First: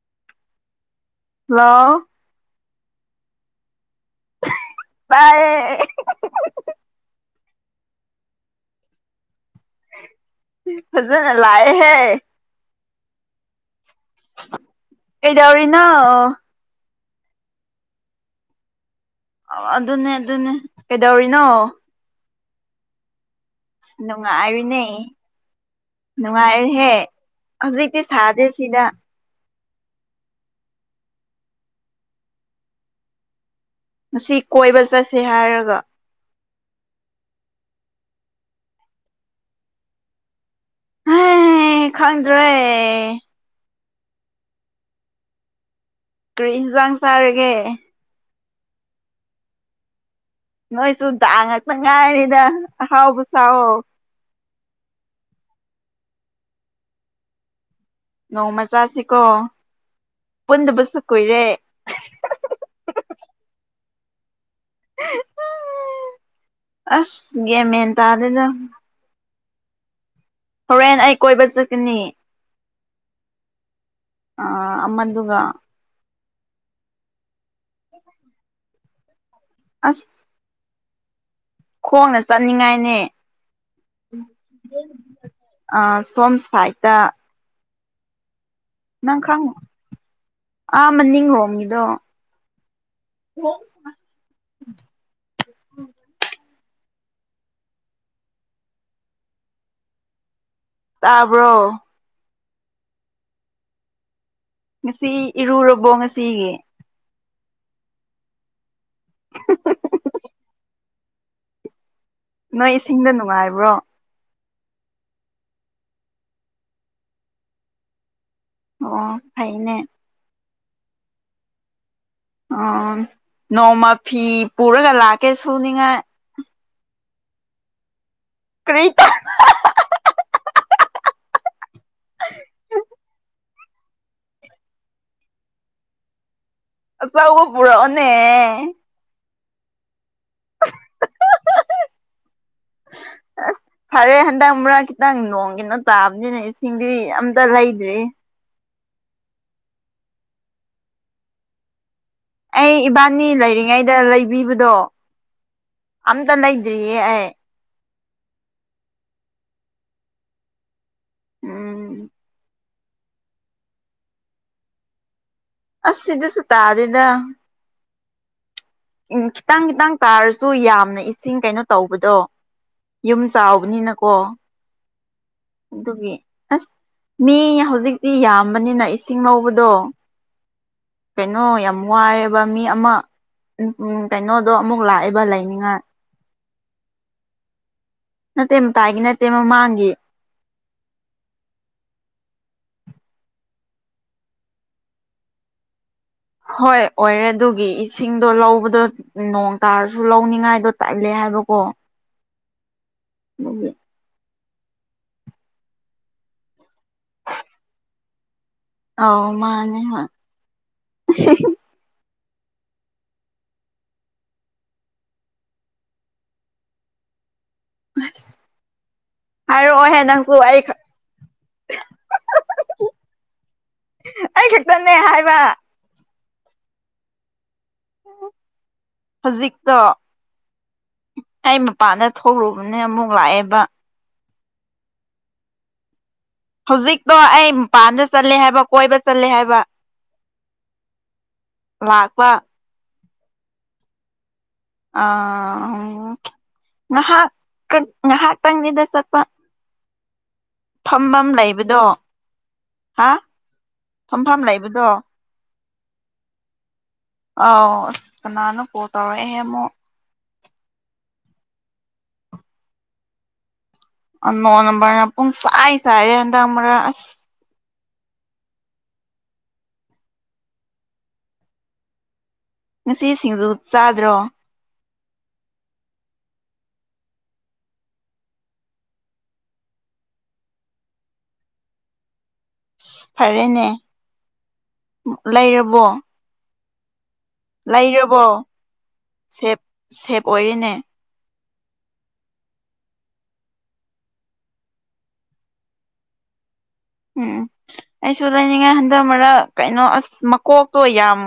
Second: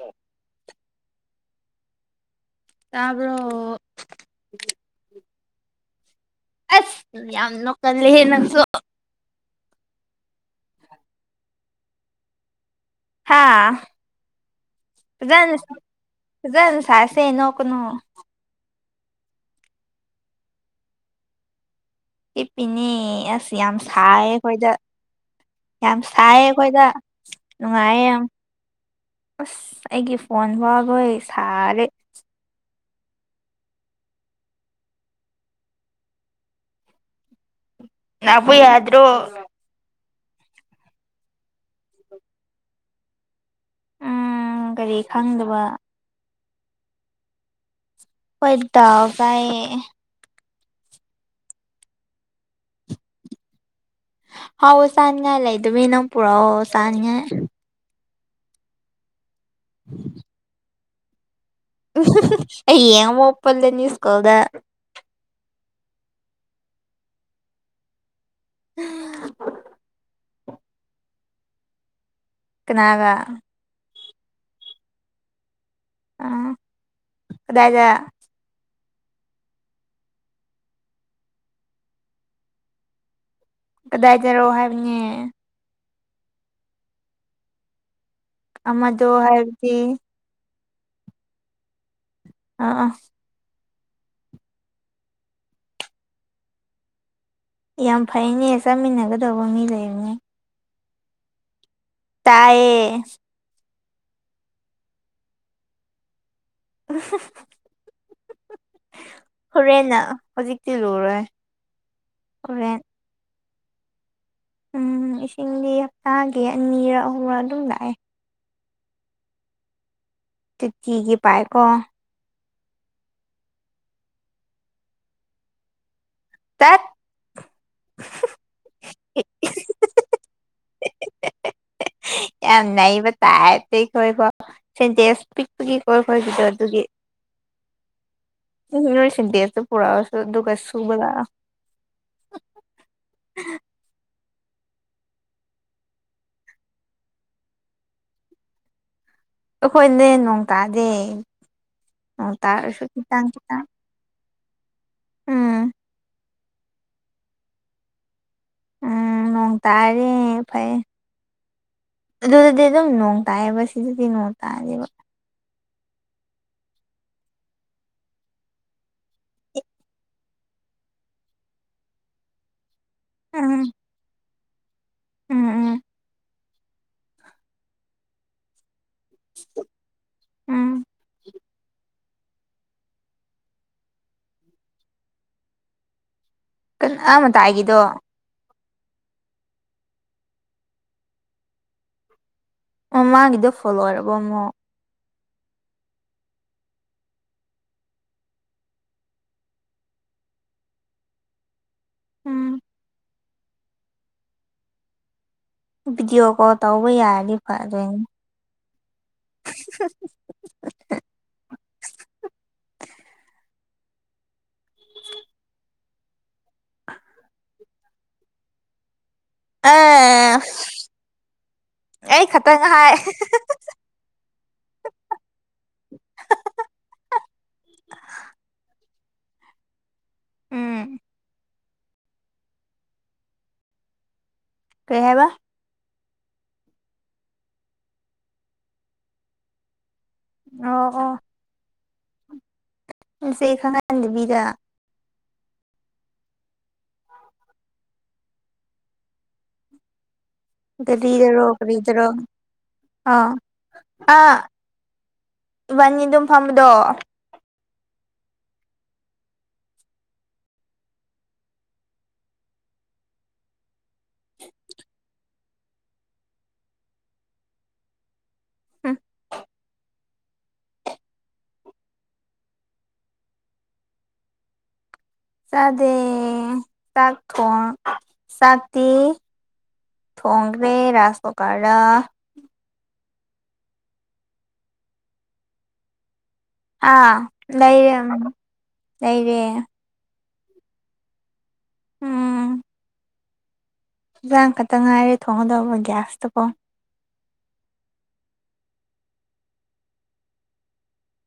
ꯎ ꯍ ꯇꯄꯔ ꯕꯥꯏ ꯑꯁ ꯌꯥꯝ ꯅ ꯀꯗ ꯂꯩꯦ ꯍꯦ ꯅꯁꯨ ꯐꯖ ꯂꯑ ꯍ ꯀꯩꯗꯧꯔꯤꯅꯣ ꯍꯥꯥꯟꯖꯟꯁ ꯁꯦ ꯅꯣ ꯀꯅꯨ ꯑꯗꯨꯅꯦ ꯑꯗꯨꯅꯦ ꯀꯩꯗꯧꯔꯤꯅꯣ ꯍꯤꯞꯄꯤꯅꯦ ꯑꯁ ꯌꯥꯝ ꯁꯥꯏ ꯑꯩꯈꯣꯏꯗ ꯅꯨꯡꯉꯥꯏꯔꯤꯅꯦ ꯌꯥꯝ ꯁꯥꯏꯌꯦ ꯑꯩꯈꯣꯏꯗ ꯅꯨꯡꯉꯥꯏꯔꯤꯍꯦ ꯍꯧꯖꯤꯛꯇꯤ ꯁꯥꯗꯦ ꯁꯤꯗ ꯑꯩꯒꯤ ꯐꯣꯟ ꯐꯥꯎꯕꯣꯏ ꯁꯥꯔꯦ ꯉꯁꯤ ꯀꯣꯏꯕ ꯆꯠꯁꯦ ꯍꯥꯏꯔꯒ ꯅꯕꯨ ꯌꯥꯗ꯭ꯔꯣ ꯈꯪꯗ꯭ꯔꯦ ꯎꯝ ꯀꯔꯤ ꯈꯪꯗꯕ ꯀꯔꯤ ꯏꯟꯖꯥꯡ ꯆꯥꯔꯒꯦ ꯑꯣꯏꯣꯏꯗꯥ ꯀꯌꯦ ꯅꯣꯏꯁꯨ ꯇꯥꯡꯉꯛꯇ ꯉꯥꯏꯔꯤꯗ ꯑꯍꯥꯎꯕ ꯁꯥꯎꯑꯣ ꯍꯥꯎꯑꯣ ꯆꯥꯅꯤꯡꯉꯥꯏ ꯂꯩꯗꯃꯤ ꯅꯪ ꯄꯨꯔꯛꯑꯣ ꯆꯥꯅꯤꯡꯉꯥꯏ ꯅꯣꯡꯃꯆꯥꯁꯤꯀꯣ ꯄꯨꯟꯗꯕꯁꯨ ꯀꯨꯏꯔꯦ ꯌꯦꯡ ꯃꯨꯛ ꯄꯨꯜꯂꯅꯤ ꯁ꯭ꯀꯨꯜꯗ ꯑꯁ ꯒꯦꯃꯦꯟ ꯇꯥꯗꯦꯗ ꯍꯝ ꯍꯣꯔꯦꯟ ꯑꯩ ꯀꯣꯏꯕ ꯆꯠꯀꯅꯤ ꯀꯅꯥꯒ ꯑ ꯑꯃꯗꯨꯒ ꯑ ꯑꯗꯨꯗꯒ ꯑꯁ ꯈꯣꯡꯅ ꯆꯠꯅꯤꯡꯉꯥꯏꯅꯦ ꯀꯗꯥꯏꯗꯔꯣ ꯍꯥꯏꯕꯅꯦ ꯑ ꯁꯣꯝ ꯁꯥꯏꯠꯇ ꯑꯃꯗꯣ ꯍꯥꯏꯕꯗꯤ ꯑ ꯃꯅꯤꯡ ꯔꯣꯝ ꯒꯤꯗꯣ ꯑꯥ ꯑꯥ [unintelligible] ꯌꯥꯝ ꯐꯩꯅꯦ ꯆꯥꯃꯤꯟꯅꯒꯗꯧꯕ ꯃꯤ ꯂꯩꯕꯅꯦ ꯇꯥꯕ꯭ꯔꯣ ꯇꯥꯌꯦ ꯉꯁꯤ ꯏꯔꯨꯔꯕꯣ ꯉꯁꯤꯒꯤ [unintelligible] ꯍꯣꯔꯦꯟꯅ ꯍꯧꯖꯤꯛꯇꯤ ꯂꯨꯔꯣꯏ ꯅꯣꯏ ꯍꯣꯔꯦꯟ ꯏꯁꯤꯡꯗ ꯅꯨꯡꯉꯥꯏꯕ꯭ꯔꯣ ꯎꯝ ꯏꯁꯤꯡꯗꯤ ꯍꯞꯇꯥꯒꯤ ꯑꯅꯤꯔꯛ ꯑꯍꯨꯝꯔꯛ ꯑꯗꯨꯝ ꯂꯥꯛꯑꯦ ꯑꯣ ꯐꯩꯅꯦ ꯇꯇꯤꯒꯤ ꯄꯥꯏꯀꯣ ꯎ ꯅꯣꯡꯃ ꯐꯤ ꯄꯨꯔꯒ ꯂꯥꯛꯀꯦ ꯁꯨꯅꯤꯡꯉꯥꯏ ꯇꯠ ꯀꯔꯤꯇ [unintelligible] ꯌꯥꯝ ꯅꯩꯕ ꯇꯥꯏ ꯇ ꯀ ꯁꯦꯟꯇꯦꯁ ꯄꯛ ꯄꯒꯤꯀꯣ ꯑꯥꯎꯕ ꯄꯨꯔꯣꯅꯦ ꯄꯨꯔꯥ ꯑꯁꯨ ꯗꯨꯒ ꯁꯨꯨꯕ ꯂꯥꯛꯑꯦ ꯍꯟꯗ ꯃꯨꯔꯥ ꯈꯤꯇꯪ ꯅꯣꯡꯒꯤꯅ ꯇꯥꯕꯅꯤꯅ ꯏꯁꯤꯡꯗꯤ ꯑꯝꯇ ꯂꯩꯗ꯭ꯔꯤ ꯑꯩꯈꯣꯏꯅꯦ ꯅꯣꯡ ꯇꯥꯗꯦ ꯅꯣꯡ ꯑꯩ ꯇꯥꯔꯁꯨ ꯈꯤꯇꯪ ꯏꯕꯥꯅꯤ ꯈꯤꯇꯪ ꯂꯩꯔꯤꯉꯩꯗ ꯂꯩꯕꯤꯕꯗꯣ ꯎꯝ ꯑꯝ ꯂꯩꯗ꯭ꯔꯤꯌꯦ ꯑꯩ ꯎꯝ ꯅꯣꯡ ꯇꯥꯔꯦ ꯐꯩ ꯎꯝ ꯑꯗꯨꯗꯤ ꯑꯗꯨꯝ ꯅꯣꯡ ꯇꯥꯏꯌꯦꯕ ꯁꯤꯗꯗꯤ ꯅꯣꯡ ꯇꯥꯅꯦꯕ ꯑꯁꯤꯗꯁꯨ ꯇꯥꯗꯦꯗ ꯎꯝ ꯈꯤꯇꯪ ꯈꯤꯇꯪ ꯇꯥꯔꯁꯨ ꯌꯥꯝꯅ ꯏꯁꯤꯡ ꯀꯩꯅꯣ ꯇꯧꯕꯗꯣ ꯌꯨꯝ ꯎꯝ ꯆꯥꯎꯕꯅꯤꯅꯀꯣ ꯎꯝ ꯎꯝ ꯑꯗꯨꯒꯤ ꯑꯁ ꯃꯤ ꯍꯧꯖꯤꯛꯇꯤ ꯌꯥꯝꯕꯅꯤꯅ ꯏꯁꯤꯡ ꯉꯧꯕꯗꯣ ꯎꯝ ꯀꯩꯅꯣ ꯌꯥꯝ ꯋꯥꯔꯦꯕ ꯃꯤ ꯑꯃ ꯎ ꯎ ꯀꯩꯅꯣꯗꯣ ꯑꯃꯨꯛ ꯂꯥꯛꯑꯦꯕ ꯂꯩꯅꯤꯡꯉꯥꯏ ꯀ ꯑ ꯃ ꯇ ꯍꯥꯏꯒꯤꯗꯣ ꯅꯠꯇꯦ ꯇꯥꯏꯒꯤ ꯅꯠꯇꯦ ꯑꯃ ꯃꯥꯡꯈꯤ ꯃꯥꯒꯤꯗꯣ ꯐꯣꯂꯣ ꯑꯣꯏꯔꯕ ꯑꯃꯣ ꯍꯣꯏ ꯑꯣꯏꯔꯦ ꯑꯗꯨꯒꯤ ꯏꯁꯤꯡꯗꯣ ꯂꯧꯕꯗꯣ ꯅꯣꯡ ꯇꯥꯔꯁꯨ ꯂꯧꯅꯤꯡꯉꯥꯏꯗꯣ ꯇꯠꯂꯦ ꯍꯥꯏ ꯍꯥꯏꯕꯣ ꯀꯣ ꯎꯝ ꯃ ꯚꯤꯗꯤꯑꯣ ꯀꯣꯜ ꯇꯧꯕ ꯌꯥꯔꯗꯤ ꯐ ꯑꯗꯨ ꯑꯥꯎ ꯃꯥꯅꯦ ꯑꯁ ꯍꯥꯏꯔꯛꯑꯣꯍꯦ ꯅꯪꯁꯨ ꯑꯦ ꯑꯩ ꯑꯩ ꯈꯛꯇꯪ ꯍꯥꯏ ꯑꯩ ꯈꯛꯇꯅꯦ ꯍꯥꯏꯕ ꯍꯧꯖꯤꯛꯇ ꯎꯝ ꯑꯩ ꯃꯄꯥꯟꯗ ꯊꯣꯛꯂꯨꯕꯅꯦ ꯑꯃꯨꯛ ꯂꯥꯛꯑꯦꯕ ꯀꯩ ꯍꯥꯏꯕ ꯍꯧꯖꯤꯛꯇꯣ ꯑꯩ ꯃꯄꯥꯟꯗ ꯆꯠꯂꯦ ꯍꯥꯏꯕ ꯀꯣꯏꯕ ꯆꯠꯂꯦ ꯍꯥꯏꯕ ꯑꯣ ꯑꯣ ꯂꯄ ꯁꯦ ꯈꯪꯍꯟꯗꯕꯤꯗ ꯑ ꯉꯍꯥꯛ ꯉꯍꯥꯛ ꯇꯪꯅꯤꯗ ꯆꯠꯄ ꯐꯐꯝꯝ ꯒꯥꯔꯤꯗꯔꯣ ꯂꯩꯕꯗꯣ ꯀꯔꯤꯗꯔꯣ ꯍꯥ ꯑꯥ ꯐꯝꯐꯝꯐꯝ ꯑꯥ ꯂꯩꯕꯗꯣ ꯏꯕꯥꯅꯤ ꯑꯗꯨꯝ ꯐꯝꯕꯗꯣ ꯑꯧ ꯑꯁ ꯀꯅꯥꯅꯣ ꯀꯣꯜ ꯇꯧꯔꯛꯑꯦ ꯑꯃꯨꯛ ꯅꯣꯡ ꯅꯝꯕꯔꯅ ꯄꯨꯡꯁꯥꯏꯁꯥꯏꯔꯦꯗꯔ ꯑꯁ ꯎꯝ ꯉꯁꯤ ꯁꯤꯡꯖꯨ ꯆꯥꯗ꯭ꯔꯣ ꯆꯗꯦ ꯆꯥꯛꯊꯣꯟ ꯁꯥꯇꯤ ꯊꯣꯡꯒ꯭ꯔꯦ ꯔꯥꯁ ꯄ ꯀꯥꯥ ꯐꯔꯦꯅꯦ ꯂꯩꯔꯕꯣ ꯑꯥ ꯂꯩꯔꯦ ꯎꯝ ꯂꯩꯔꯕꯣ ꯂꯩꯔꯦ ꯁꯦꯞ ꯁꯦꯞ ꯑꯣꯏꯔꯤꯅꯦ ꯎꯝ ꯌꯦꯟꯖꯥꯡ ꯈꯛꯇ ꯉꯥꯏꯔꯦ ꯊꯣꯡꯒꯗꯧꯕ ꯒ꯭ꯌꯥꯁꯇꯨꯀꯣ ꯎꯝ ꯑꯩꯁꯨ ꯂꯩꯅꯤꯡꯉꯥꯏ ꯍꯟꯗꯛ ꯃꯔꯛ ꯀꯩꯅꯣ ꯑꯁ ꯃꯀꯣꯛꯇꯣ ꯌꯥꯝ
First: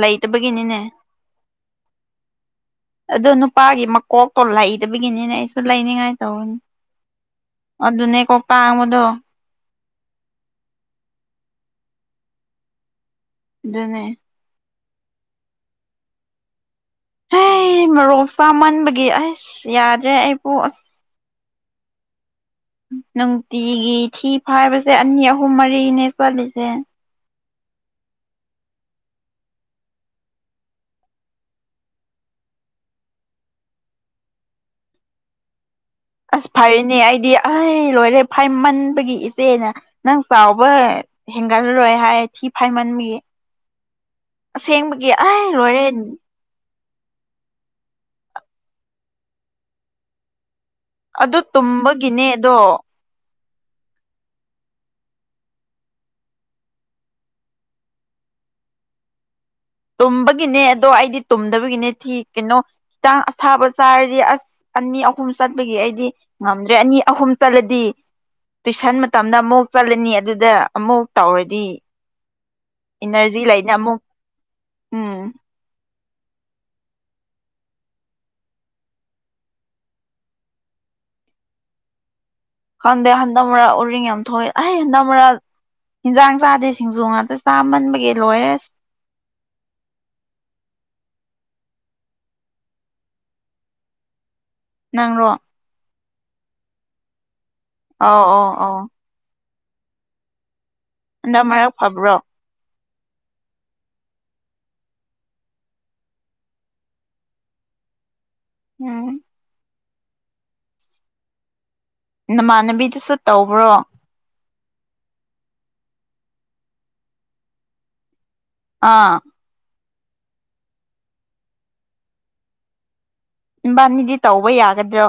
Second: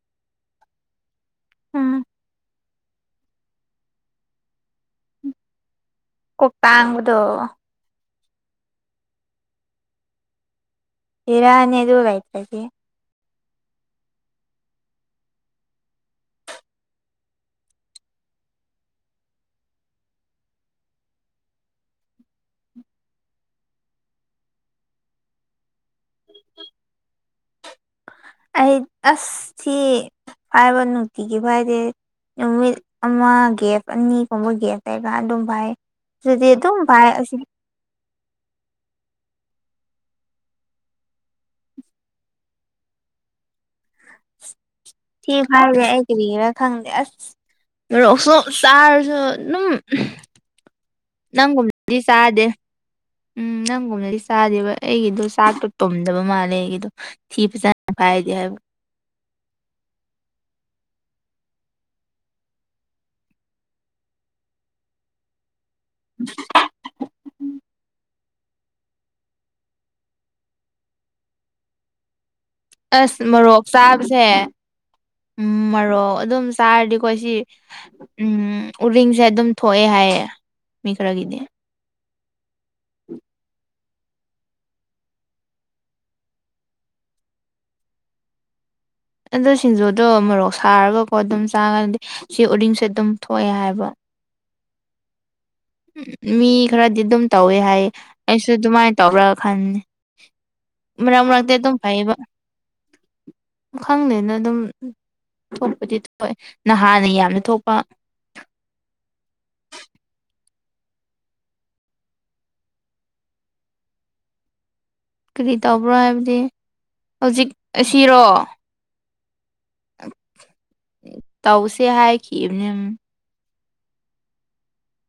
ꯂꯩꯇꯕꯒꯤꯅꯤꯅꯦ ꯎꯝ ꯑꯗꯣ ꯅꯨꯄꯥꯒꯤ ꯃꯀꯣꯛꯇꯣ ꯂꯩꯇꯕꯒꯤꯅꯤꯅꯦ ꯑꯩꯁꯨ ꯂꯩꯅꯤꯉꯥꯏ ꯀꯣꯛ ꯇꯧꯅꯤ ꯇꯥꯡꯕꯗꯣ ꯑꯗꯨꯅꯦꯀꯣ ꯀꯥꯡꯥꯡꯕꯗꯣ ꯏꯔꯅꯤ ꯑꯗꯨꯒꯥꯏꯦ ꯑꯗꯨꯅꯦ ꯍꯦ ꯃꯔꯣꯛ ꯆꯥꯃꯟꯕꯒꯤ ꯑꯁ ꯌꯥꯗ꯭ꯔꯦ ꯑꯩꯕꯨ ꯑꯁ ꯅꯨꯡꯇꯤꯒꯤ ꯊꯤ ꯐꯕꯁꯦ ꯑꯅꯤ ꯑꯍꯨꯝ ꯃꯔꯤꯅꯦ ꯆꯠꯂꯤꯁꯦ ꯑꯩ ꯑꯁꯁꯤ ꯍꯥꯏꯥꯏꯕꯅꯨ ꯇꯤꯒ ꯐꯥꯏꯗꯦ ꯅꯨꯃꯤꯠ ꯑꯃ ꯒꯦꯞ ꯑꯅꯤꯒꯨꯝꯕ ꯒꯦꯞ ꯂꯩꯩꯒ ꯑꯗꯨꯝ ꯐꯥꯏ ꯑꯁ ꯐꯔꯤꯅꯦ ꯑꯩꯗꯤ ꯑꯩ ꯂꯣꯏꯔꯦ ꯐꯥꯏꯃꯟꯕꯒꯤ ꯏꯆꯦꯅ ꯅꯪ ꯆꯥꯎꯕ ꯍꯦꯟꯒꯠꯂꯂꯣꯏ ꯍꯥꯏ ꯊꯤ ꯐꯥꯏꯃꯟꯕꯒꯤ ꯑꯁꯦꯡꯕꯒꯤ ꯊꯤ ꯑꯩ ꯐꯥꯏꯔꯦ ꯑꯩ ꯂꯣꯏꯔꯦꯅꯤ ꯀꯔꯤꯒꯤꯔꯥ ꯈꯪꯗꯦ ꯑꯁ ꯔꯣꯛꯁꯨ ꯆꯥꯔꯁꯨ ꯑꯗꯨꯝ ꯑꯗꯨ ꯅꯪꯒꯨꯝꯗꯤ ꯇꯨꯝꯕꯒꯤꯅꯦ ꯆꯥꯗꯦ ꯑꯗꯣ ꯎꯝ ꯅꯪꯒꯨꯝꯕꯅꯗꯤ ꯆꯥꯗꯦꯕ ꯑꯩꯒꯤꯗꯣ ꯆꯥꯛꯇꯣ ꯇꯨꯝꯗꯕ ꯃꯥꯜꯂꯦ ꯑꯩꯒꯤꯗꯣ ꯊꯤ ꯐꯖꯅꯥꯏ ꯍꯥꯏ ꯇꯨꯝꯕꯒꯤꯅꯦ ꯑꯗꯣ ꯑꯩꯗꯤ ꯇꯨꯝꯗꯕꯒꯤꯅꯦ ꯊꯤ ꯀꯩꯅꯣ ꯍꯈꯤꯇꯥꯡ ꯑꯁꯥꯕ ꯆꯥꯔꯗꯤ ꯑꯁ ꯑꯅꯤ ꯑꯍꯨꯝ ꯆꯠꯄꯒꯤ ꯑꯩꯗꯤ ꯉꯝꯗ꯭ꯔꯦ ꯑꯅꯤ ꯑꯍꯨꯝ ꯆꯠꯂꯗꯤ ꯇꯨꯏꯁꯟ ꯃꯇꯝꯗ ꯑꯃꯨꯛ ꯆꯠꯂꯅꯤ ꯑꯗꯨꯗ ꯑꯃꯨꯛ ꯇꯧꯔꯗꯤ ꯑꯁ ꯏꯅꯔꯖꯤ ꯃꯣꯔꯣꯛ ꯂꯩꯅ ꯑꯃꯨꯛ ꯆꯥꯕꯁꯦ ꯎꯝ ꯃꯔꯣꯔꯣꯛ ꯑꯗꯨꯝ ꯆꯥꯔꯗꯤ ꯑꯩꯈꯣꯏ ꯁꯤ ꯎꯝ ꯎꯔꯤꯡꯁꯦ ꯑꯗꯨꯝ ꯊꯣꯛꯑꯦ ꯍꯥꯏꯌꯦ ꯃꯤ ꯈꯔꯒꯗꯤ ꯈꯪꯗꯦ ꯍꯟꯗ ꯃꯔꯥ ꯎꯔꯤꯡ ꯌꯥꯝ ꯊꯣꯛꯑꯦ ꯑꯩ ꯍꯟꯗ ꯃꯔꯥ ꯍꯟꯖꯥꯡ ꯆꯥꯗꯦ ꯁꯤꯡꯖꯨ ꯉꯥꯛꯇ ꯆꯥꯝꯃꯟꯕꯒꯤ ꯂꯣꯏꯔꯁ ꯑꯗ ꯁꯤꯡꯖꯨꯗꯣ ꯃꯣꯔꯣꯛ ꯁꯥꯔꯒꯀꯣ ꯑꯗꯨꯝ ꯆꯥꯉꯗꯤ ꯁꯤ ꯎꯔꯤꯡꯁꯦ ꯑꯗꯨꯝ ꯊꯣꯛꯑꯦ ꯍꯥꯏꯕ [unintelligible] ꯅꯪ꯭ꯔꯣ ꯎ ꯃꯤ ꯈꯔꯗꯤ ꯑꯗꯨꯝ ꯇꯧꯋꯦ ꯍꯥꯏ ꯑꯧ ꯑꯩꯁꯨ ꯑꯧ ꯑꯧ ꯑꯗꯨꯃꯥꯏꯅ ꯇꯧꯔꯒ ꯈꯟꯅꯤ ꯃꯔꯛ ꯍꯟꯗꯛ ꯃꯔꯛꯇꯤ ꯑꯗꯨꯝ ꯐꯩꯌꯦꯕ ꯐꯕ꯭ꯔꯣ ꯈꯪꯗꯦꯅ ꯑꯗꯨꯝ ꯈꯣꯠꯄꯗꯤ ꯊꯣꯛꯦ ꯅꯍꯥꯟꯗ ꯌꯥꯝꯅ ꯊꯣꯛꯄ ꯎꯝ ꯅꯃꯥꯟꯅꯕꯤꯗꯨꯁꯨ ꯇꯧꯕ꯭ꯔꯣ ꯀꯔꯤ ꯇꯧꯕ꯭ꯔꯣ ꯍꯥꯏꯕꯗꯤ ꯍꯧꯖꯤꯛ ꯑꯁꯤꯔꯣ ꯑꯥ ꯇꯧꯁꯦ ꯍꯥꯏꯈꯤꯕꯅꯦ ꯏꯕꯥꯅꯤꯗꯤ ꯇꯧꯕ ꯌꯥꯒꯗ꯭ꯔꯣ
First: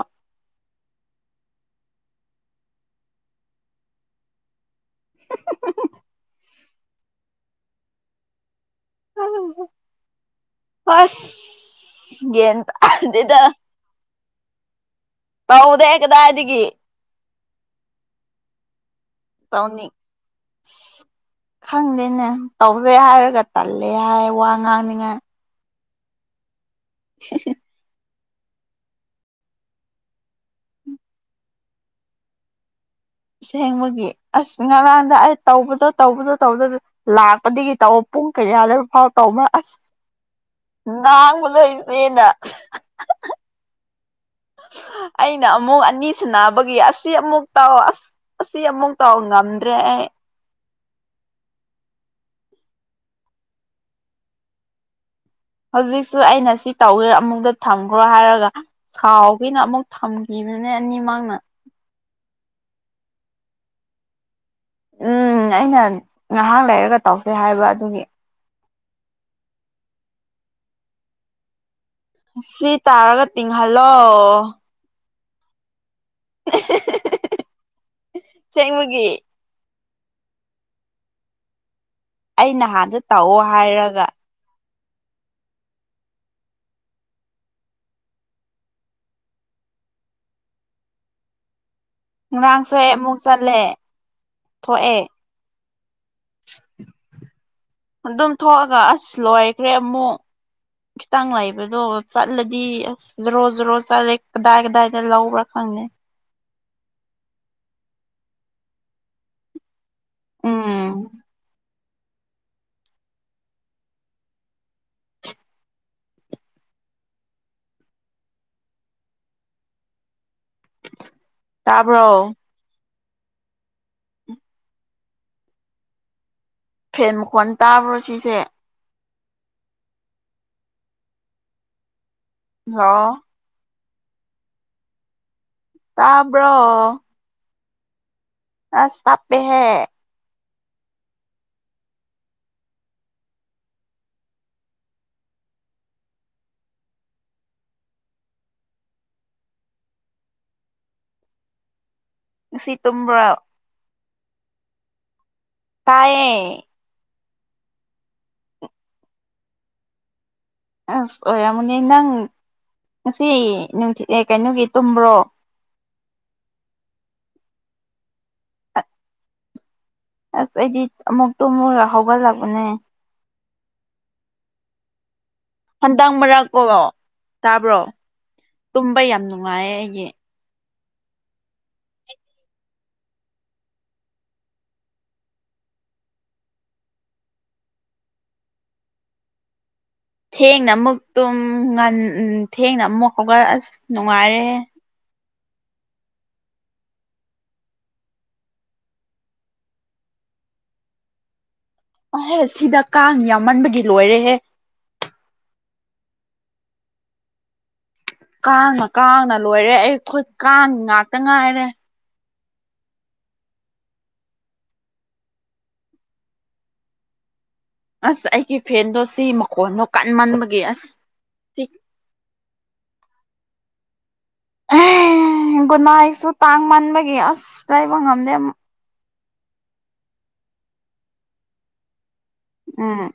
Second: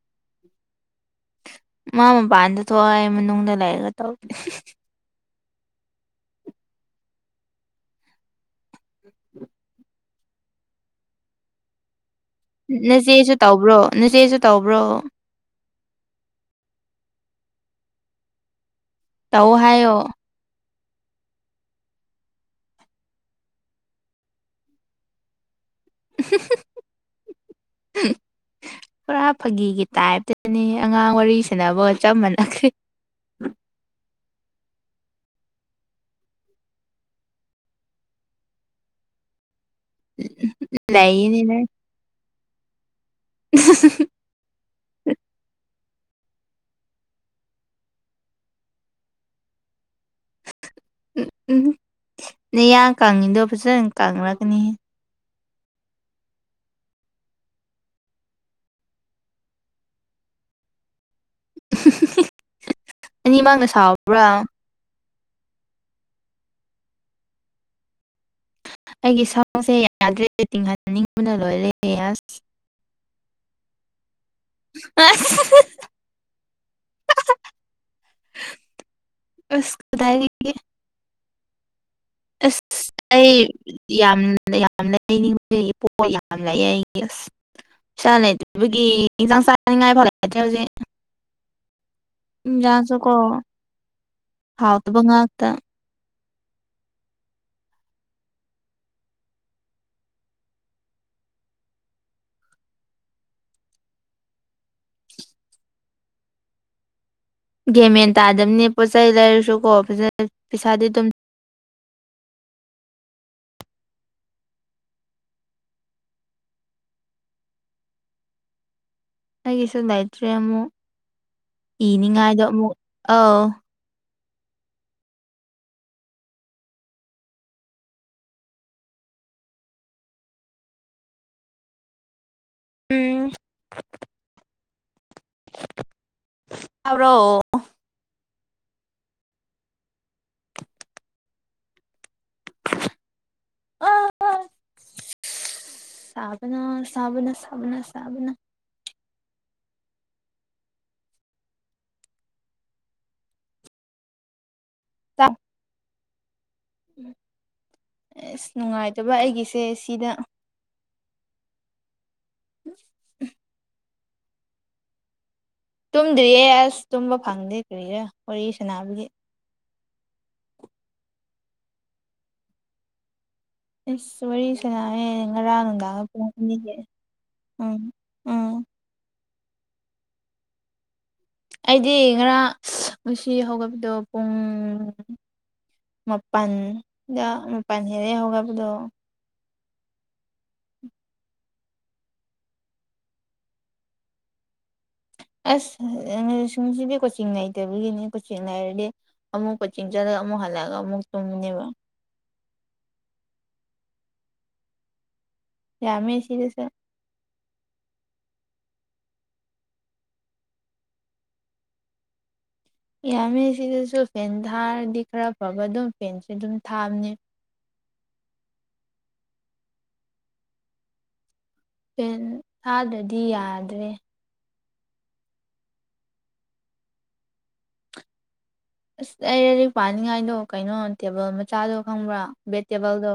ꯃꯥ ꯃꯄꯥꯟꯗ ꯊꯣꯛꯑ ꯑꯩ ꯃꯅꯨꯡꯗ ꯂꯩꯔꯒ ꯇꯧꯕꯅꯦ [unintelligible] ꯍꯁ ꯅꯆꯦꯁꯨ ꯇꯧꯕ꯭ꯔꯣ ꯅꯆꯦꯁꯨ ꯇꯧꯕ꯭ꯔꯣ ꯇꯥꯎꯗ ꯀꯗꯥꯗꯤꯗꯒꯤ ꯇꯧ ꯍꯥꯏꯣ ꯈꯪꯗꯦꯅꯦ ꯇꯧꯁꯦ ꯍꯥꯏꯔꯒ ꯇꯜꯂꯦ ꯍꯥꯏ ꯋꯥ ꯉꯥꯡꯅꯤꯉꯥꯏ [unintelligible] [unintelligible] ꯎꯝ ꯄꯨꯔꯥ ꯐꯥꯒꯤꯒꯤ ꯇꯥꯏꯞꯇꯅꯤ ꯑꯉꯥꯡ ꯋꯥꯔꯤꯁꯤꯅꯕ ꯆꯞ ꯃꯥꯟꯅꯦ ꯁꯦꯡꯕꯒꯤ ꯑꯁ ꯉꯔꯥꯡꯗ ꯑꯩ ꯇꯧꯕꯗꯣ ꯇꯧꯕꯗꯣ ꯇꯧꯕꯗ ꯂꯥꯛꯄꯗꯒꯤ ꯇꯧꯔ ꯄꯨꯡ ꯀꯌꯥ ꯂꯩꯣꯏꯕ ꯐꯥꯎ ꯇꯧꯕꯕ ꯑꯁ ꯂꯩꯌꯦꯅꯦ ꯅꯪ ꯉꯥꯡꯕꯗꯣꯏꯁꯦꯅ [unintelligible] ꯑꯩꯅ ꯑꯃꯨꯛ ꯑꯅꯤ ꯁꯨꯅꯕꯒꯤ ꯑꯁꯤ ꯑꯃꯨꯛ ꯇꯧ ꯑꯁ ꯑꯁꯤ ꯑꯃꯨꯛ ꯇꯧ ꯉꯝꯗ꯭ꯔꯦ ꯑꯩ ꯎꯝ ꯎꯝ ꯅ ꯌꯥ ꯀꯪꯉꯤꯗꯣ ꯐꯖꯅ ꯀꯪꯅꯛꯒꯅꯤꯍ ꯍꯧꯖꯤꯛꯁꯨ ꯑꯩꯅ ꯁꯤ ꯇꯧꯒꯦ ꯑꯃꯨꯛꯇꯗ ꯊꯝꯈ꯭ꯔꯣ ꯍꯥꯏꯔꯒ ꯁꯥꯎꯒꯤꯅ ꯑꯃꯨꯛ ꯊꯝ ꯅꯦꯅꯤ ꯃꯥꯡꯅ ꯑꯅꯤꯃꯥꯡꯅ ꯁꯥꯎꯕ꯭ꯔꯥ ꯎꯝ ꯑꯩꯅ ꯉꯥꯏꯍꯥꯛ ꯂꯩꯔꯒ ꯇꯧꯁꯦ ꯍꯥꯏꯕ ꯑꯗꯨꯒꯤ ꯑꯩꯒꯤ ꯁꯥꯎꯟꯁꯦ ꯌꯥꯗ꯭ꯔꯦ ꯔꯦꯇꯤꯡꯍꯍꯅꯤꯡꯕꯅ ꯂꯣꯏꯔꯦ ꯌꯥꯁ ꯁꯤ ꯇꯥꯔꯒ ꯇꯤꯡꯍꯜꯂꯣ ꯑ ꯑꯁꯦꯡꯕꯒꯤ ꯑꯁꯀꯗꯥꯥꯏ ꯑꯩ ꯑꯁ ꯅꯍꯥꯟꯁꯨ ꯑꯩ ꯇꯧꯑꯣ ꯍꯥꯏꯔꯒ ꯌꯥꯝ ꯌꯥꯝ ꯂꯩꯥꯏꯅꯤꯡꯕ ꯄꯣ ꯌꯥꯝ ꯂꯥꯏꯌꯦ ꯑꯁ ꯄꯥ ꯂꯩꯇꯦꯕꯒꯤ ꯏꯟꯁꯥꯡ ꯆꯥꯅꯤꯡꯉꯥꯏ ꯐꯥꯎꯔꯛꯗꯦ ꯍꯧꯖꯤꯛ ꯉꯔꯥꯡꯁꯨ ꯑꯩ ꯌꯥꯁꯨ ꯀꯣ ꯑꯃꯨꯛ ꯆꯠꯂꯦ ꯐꯥꯎ ꯊꯣꯛꯑꯦ ꯇ ꯉꯥꯛꯇ [unintelligible] ꯑꯗꯨꯝ ꯊꯣꯛꯑꯒ ꯑꯁ ꯂꯣꯏꯈ꯭ꯔꯦ ꯑꯃꯨꯛ ꯈꯤꯇꯪ ꯂꯩꯕꯗꯣ ꯆꯠꯂꯗꯤ ꯑꯁ ꯖꯔꯣ ꯖꯔꯣ ꯆꯠꯂꯦ ꯀꯗꯥꯏ ꯀꯗꯥꯏꯗ ꯂꯧꯕ꯭ꯔꯥ ꯈ [unintelligible] ꯒꯦꯃꯦꯟ ꯇꯥꯗꯕꯅꯤ ꯄꯣꯠ ꯆꯩ ꯂꯩꯔꯁꯨꯀꯣ ꯄꯩꯁꯥꯗꯤ ꯎꯝ ꯑꯗꯨꯝ ꯑꯩꯒꯤꯁꯨ ꯂꯩꯇ꯭ꯔꯦ ꯑꯃꯨꯛ ꯇꯥꯕ꯭ꯔꯣ ꯏꯅꯤꯡꯉꯥꯏꯗꯣ ꯑꯃꯨꯛ ꯑꯥꯎ ꯐꯦꯟ ꯃꯈꯣꯟ ꯇꯥꯕ꯭ꯔꯣ ꯁꯤꯁꯦ ꯎꯝ ꯑ ꯇꯥꯕ꯭ꯔꯣ ꯇꯥꯕ꯭ꯔꯣ ꯑ ꯆꯞꯄꯦ ꯍꯥꯏꯦ ꯑ ꯆꯕꯅ ꯆꯕꯅ ꯆꯕꯅ ꯁꯥꯕꯅ ꯁꯤ ꯇ꯭ꯔꯥ ꯇ ꯇꯌꯦ ꯑꯁ ꯅꯨꯡꯉꯥꯏꯇꯕ ꯑꯩꯒꯤꯁꯦ ꯁꯤꯗ ꯑꯁ ꯑꯣꯏꯔꯥꯃꯨꯅꯤ ꯅꯪ ꯉꯁꯤ ꯅꯨꯡꯊꯤ ꯀꯩꯅꯣꯒꯤ ꯇꯨꯝꯕ꯭ꯔꯣ ꯇꯨꯝꯗ꯭ꯔꯤꯌꯦ ꯑꯁ ꯇꯨꯝꯕ ꯐꯪꯗꯦ ꯀꯔꯤꯔꯥ ꯋꯥꯔꯤ ꯁꯅꯥꯅꯕꯒꯤ ꯑꯁ ꯑꯩꯗꯤ ꯑꯃꯨꯛꯇꯣꯃꯨꯔꯒ ꯍꯧꯒꯠꯂꯛꯄꯅꯦ ꯏꯁꯁ ꯋꯥꯔꯤ ꯋꯥꯔꯤ ꯁꯅꯥꯑꯦ ꯍꯟꯇꯥꯡ ꯃꯔꯥꯛꯀ ꯇꯥꯕ꯭ꯔꯣ ꯎꯝ ꯎꯝ ꯇꯨꯝꯕ ꯌꯥꯝ ꯅꯨꯡꯉꯥꯏ ꯅꯨꯡꯉꯥꯏꯌꯦ ꯑꯩꯒꯤ ꯑꯩꯗꯤ ꯉꯔꯥꯡ ꯉꯁꯤ ꯍꯧꯒꯠꯈꯤꯕꯗꯣ ꯄꯨꯡ ꯃꯥꯄꯜꯗ ꯃꯄꯜ ꯍꯦꯜꯂꯦ ꯍꯧꯒꯕꯗꯣ ꯊꯦꯡꯅ ꯑꯃꯨꯛ ꯇꯨꯝ ꯉ ꯊꯦꯡꯅ ꯑꯃꯨꯛ ꯍꯧꯒꯠ ꯑꯁ ꯅꯨꯡꯉꯥꯏꯔꯦ ꯑꯁ ꯁꯁꯤꯡꯁꯤꯗꯤ ꯀꯣꯆꯤꯡ ꯂꯩꯇꯕꯒꯤꯅꯤ ꯀꯣꯆꯤꯡ ꯂꯩꯔꯗꯤ ꯑꯃꯨꯛꯀ ꯆꯤꯡ ꯆꯠꯂꯒ ꯑꯃꯨꯛ ꯍꯜꯂꯛꯑꯒ ꯑꯃꯨꯛ ꯆꯨꯝꯅꯦꯕ ꯑꯍꯦ ꯁꯤꯗ ꯀꯥꯡ ꯌꯥꯝꯃꯟꯕꯒꯤ ꯂꯣꯏꯔꯦꯍꯦ ꯌꯥꯃꯦ ꯁꯤꯔꯁ ꯀꯥꯡꯅ ꯀꯥꯡꯅ ꯂꯣꯏꯔꯦ ꯑꯩ ꯈꯨꯠ ꯀꯥꯡ ꯉꯥꯛꯇ ꯉꯥꯏꯔꯦ ꯌꯥꯝꯃꯦ ꯁꯤꯗꯁꯨ ꯐꯦꯟ ꯊꯥꯔꯗꯤ ꯈꯔ ꯐꯕ ꯑꯗꯨꯝ ꯐꯦꯟꯁꯦ ꯑꯗꯨꯝ ꯊꯥꯕꯅꯦ ꯑꯁ ꯑꯩꯒꯤ ꯐꯦꯟꯗꯣ ꯁꯤ ꯃꯈꯣꯟꯗꯣ ꯀꯟ ꯃꯟꯕꯒꯤꯦ ꯑꯁ ꯄꯦꯟ ꯊꯥꯗꯗꯤ ꯌꯥꯗ꯭ꯔꯦ ꯒꯨꯅꯥꯏꯁꯨ ꯇꯥꯡ ꯃꯟꯥꯟꯕꯒꯤ ꯑꯁ ꯂꯩꯕ ꯉꯝꯗꯦ ꯑꯁ ꯑꯩ ꯂꯔꯤꯛ ꯄꯥꯅꯤꯡꯉꯥꯏꯗꯣ ꯀꯩꯅꯣ ꯇꯦꯕꯜ ꯃꯆꯥꯗꯣ ꯈꯪꯕ꯭ꯔꯥ ꯕ ꯎꯝ ꯇꯦꯕꯜꯗꯣ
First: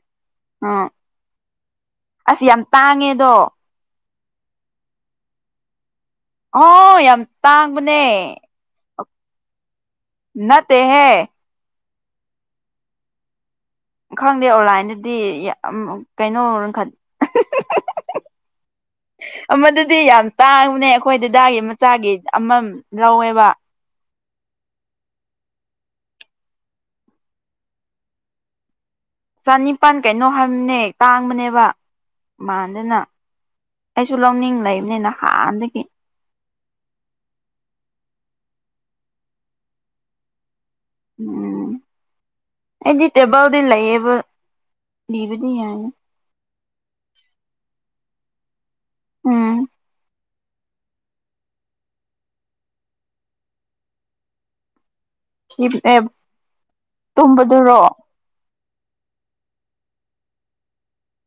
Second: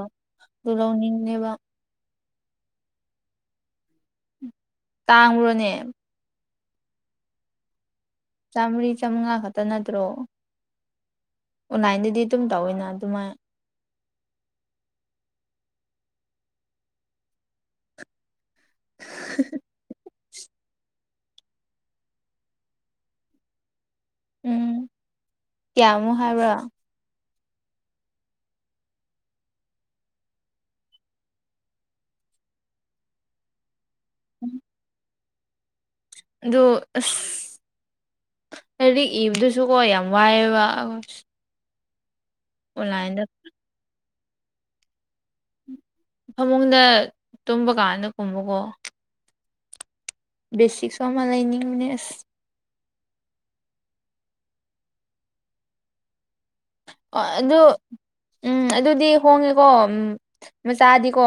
ꯂ ꯑꯥ ꯂꯧꯅꯤꯡꯅꯦꯕ ꯑꯁ ꯌꯥꯝ ꯇꯥꯡꯉꯦꯗꯣ ꯇꯥꯡꯉꯨꯔꯣꯅꯦ ꯍ ꯌꯥꯝ ꯇꯥꯡꯕꯅꯦ ꯆꯥ ꯆ ꯃꯉꯥ ꯈꯇꯅ ꯅꯠꯇ ꯍ ꯑꯣꯟꯂꯥꯏꯟꯗꯗꯤ ꯑꯗꯨꯝ ꯇꯧꯋꯏꯅ ꯑꯗꯨꯃꯥꯏꯅ ꯈꯪꯗꯦ ꯑꯣꯟꯂꯥꯏꯟꯗꯗꯤ ꯀꯩꯅꯣ ꯈ ꯃꯗꯨꯗꯤ ꯌꯥꯝ ꯇꯥꯡꯕꯅꯦ ꯑꯩꯈꯣꯏ ꯗꯦꯗꯥꯒꯤ ꯃꯆꯥꯒꯤ ꯑꯃꯝ ꯂꯧꯋꯦꯕ ꯎꯝ ꯀꯌꯥꯃꯣ ꯍꯥꯏꯕ꯭ꯔꯣ ꯆꯅꯤꯄꯥꯟ ꯀꯩꯅꯣ ꯍꯥꯏꯕꯅꯦ ꯇꯥꯡꯕꯅꯦꯕ ꯃꯗꯅ ꯑꯩꯁꯨ ꯂꯧꯅꯤꯡ ꯂꯩꯕꯅꯤꯅ ꯍꯥꯟꯅꯗꯒꯤ ꯑ ꯑꯁ ꯂꯗꯤꯛ ꯏꯕꯗꯨꯁꯨꯀꯣ ꯌꯥꯝ ꯋꯥꯏꯑꯦꯕ ꯎꯝ ꯑꯣꯟꯂꯥꯏꯟꯗ ꯑꯦꯗꯤꯇꯕꯎꯗꯤ ꯂꯩꯌꯦꯕ ꯃꯤꯕꯗꯤꯌꯥ ꯐꯃꯨꯡꯗ ꯇꯨꯝꯕ ꯀꯥꯟꯗ ꯀꯨꯝꯕꯀꯣ ꯎꯝ ꯕꯤꯁꯤꯛꯁꯨꯣ ꯑꯃ ꯂꯩꯅꯤ ꯃꯅꯤ ꯑꯦ ꯑꯗꯨ ꯑꯗꯨ ꯎꯝ ꯑꯗꯨꯗꯤ ꯍꯣꯡꯉꯦꯀꯣ ꯎꯝ ꯃꯆꯥꯗꯤꯀꯣ